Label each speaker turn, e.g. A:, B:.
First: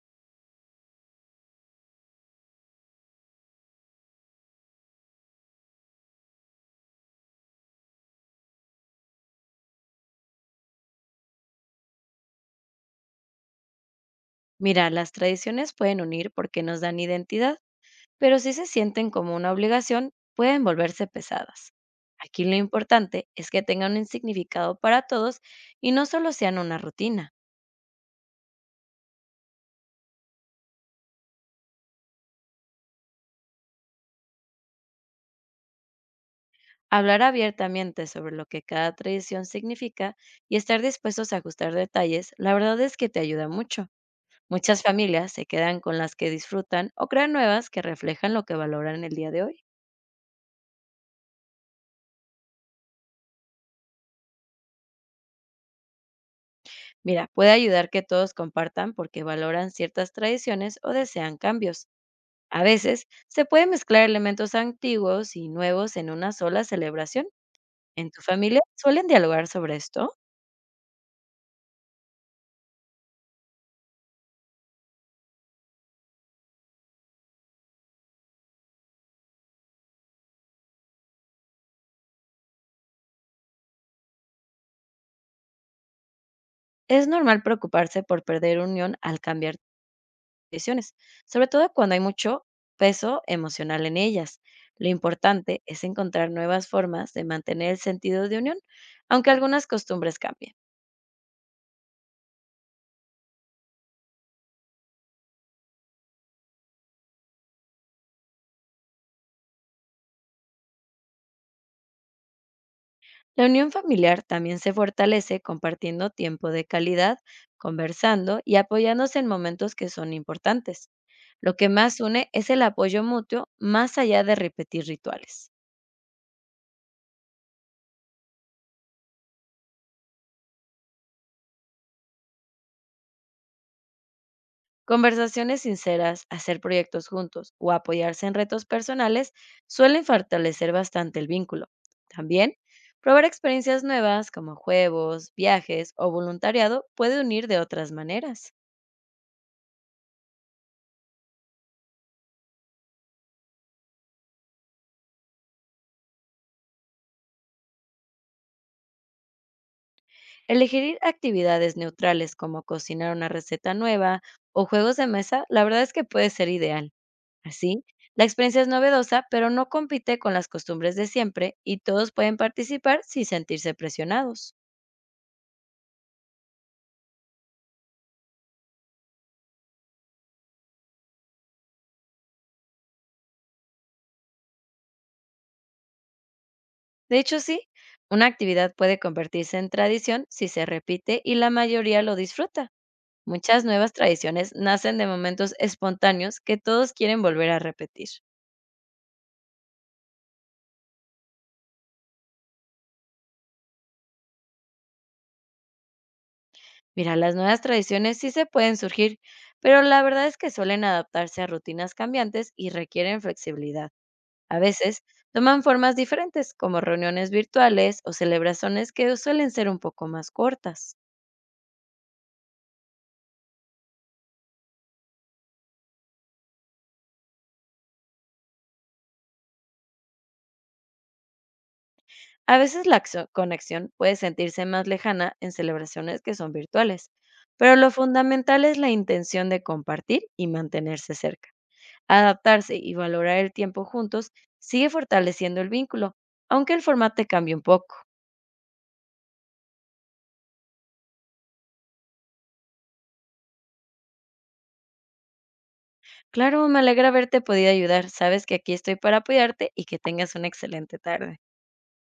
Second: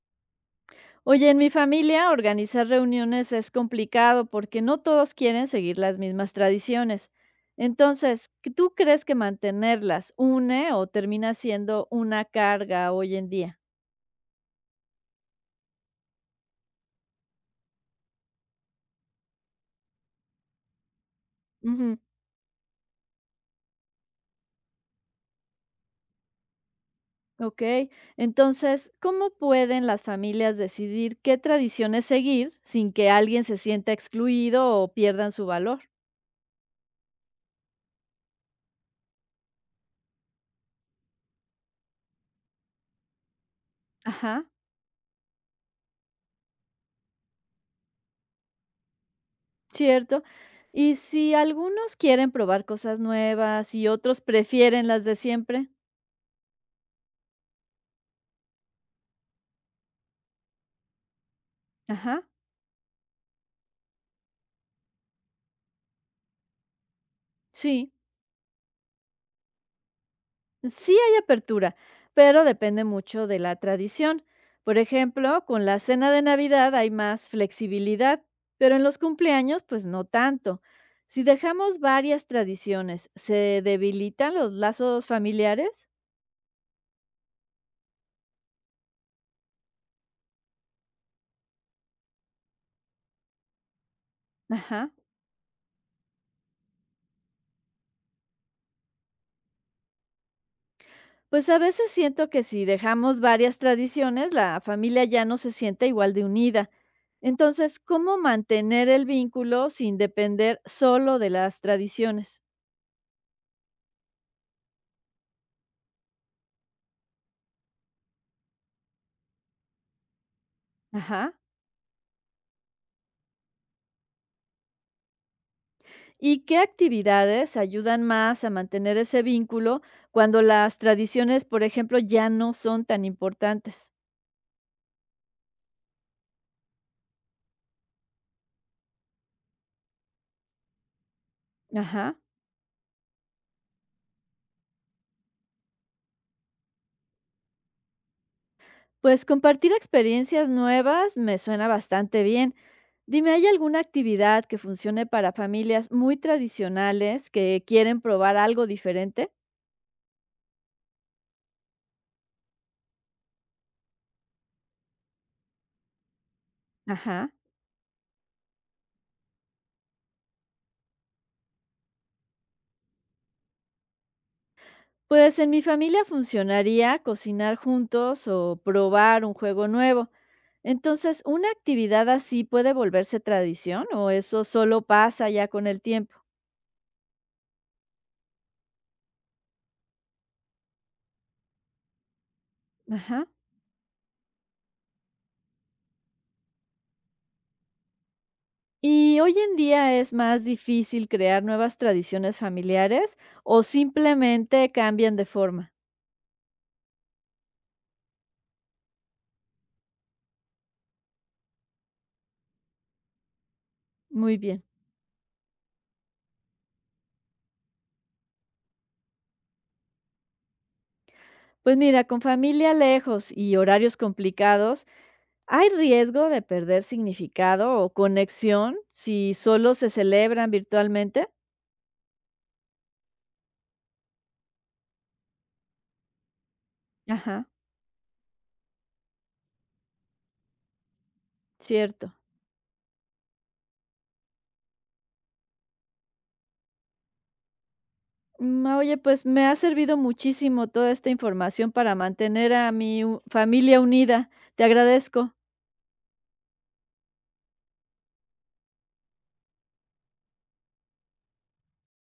A: Oye, en mi familia organizar reuniones es complicado porque no todos quieren seguir las mismas tradiciones. Entonces, ¿tú crees que mantenerlas une o termina siendo una carga hoy en día?
B: Mira, las tradiciones pueden unir porque nos dan identidad, pero si se sienten como una obligación, pueden volverse pesadas.
A: Ujú.
B: Aquí lo importante es que tengan un significado para todos y no solo sean una rutina.
A: Ok, entonces, ¿cómo pueden las familias decidir qué tradiciones seguir sin que alguien se sienta excluido o pierdan su valor?
B: Hablar abiertamente sobre lo que cada tradición significa y estar dispuestos a ajustar detalles, la verdad es que te ayuda mucho.
A: Ajá,
B: Muchas familias se quedan con las que disfrutan o crean nuevas que reflejan lo que valoran el día de hoy.
A: cierto. Y si algunos quieren probar cosas nuevas y otros prefieren las de siempre,
B: Mira, puede ayudar que todos compartan porque valoran ciertas tradiciones o desean cambios.
A: ajá.
B: A veces se pueden mezclar elementos antiguos y nuevos en una sola celebración.
A: Sí,
B: ¿En tu familia suelen dialogar sobre esto?
A: sí hay apertura, pero depende mucho de la tradición. Por ejemplo, con la cena de Navidad hay más flexibilidad, pero en los cumpleaños pues no tanto. Si dejamos varias tradiciones, ¿se debilitan los lazos familiares?
B: Es normal preocuparse por perder unión al cambiar tradiciones, sobre todo cuando hay mucho peso emocional en ellas. Lo
A: Ajá.
B: importante es encontrar nuevas formas de mantener el sentido de unión, aunque algunas costumbres cambien.
A: Pues a veces siento que si dejamos varias tradiciones, la familia ya no se siente igual de unida. Entonces, ¿cómo mantener el vínculo sin depender solo de las tradiciones?
B: La unión familiar también se fortalece compartiendo tiempo de calidad, conversando y apoyándose en momentos que son importantes.
A: Ajá.
B: Lo que más une es el apoyo mutuo más allá de repetir rituales.
A: ¿Y qué actividades ayudan más a mantener ese vínculo cuando las tradiciones, por ejemplo, ya no son tan importantes?
B: Conversaciones sinceras, hacer proyectos juntos o apoyarse en retos personales suelen fortalecer bastante el vínculo.
A: Ajá.
B: También, probar experiencias nuevas como juegos, viajes o voluntariado puede unir de otras maneras.
A: Pues compartir experiencias nuevas me suena bastante bien. Dime, ¿hay alguna actividad que funcione para familias muy tradicionales que quieren probar algo diferente?
B: Elegir actividades neutrales como cocinar una receta nueva o juegos de mesa, la verdad es que puede ser ideal.
A: Ajá.
B: Así, la experiencia es novedosa, pero no compite con las costumbres de siempre y todos pueden participar sin sentirse presionados.
A: Pues en mi familia funcionaría cocinar juntos o probar un juego nuevo. Entonces, ¿una actividad así puede volverse tradición o eso solo pasa ya con el tiempo?
B: De hecho, sí, una actividad puede convertirse en tradición si se repite y la mayoría lo disfruta.
A: Ajá.
B: Muchas nuevas tradiciones nacen de momentos espontáneos que todos quieren volver a repetir.
A: ¿Y hoy en día es más difícil crear nuevas tradiciones familiares o simplemente cambian de forma?
B: Mira, las nuevas tradiciones sí se pueden surgir, pero la verdad es que suelen adaptarse a rutinas cambiantes y requieren flexibilidad.
A: Muy
B: A
A: bien.
B: veces toman formas diferentes, como reuniones virtuales o celebraciones que suelen ser un poco más cortas.
A: Pues mira, con familia lejos y horarios complicados, ¿hay riesgo de perder significado o conexión si solo se celebran virtualmente?
B: A veces la conexión puede sentirse más lejana en celebraciones que son virtuales,
A: Ajá,
B: pero lo fundamental es la intención de compartir y mantenerse cerca.
A: cierto.
B: Adaptarse y valorar el tiempo juntos sigue fortaleciendo el vínculo, aunque el formato cambie un poco.
A: Mm, oye, pues me ha servido muchísimo toda esta información para mantener a familia unida. Te agradezco.
B: Claro, me alegra haberte podido ayudar. Sabes que aquí estoy para apoyarte y que tengas una excelente tarde.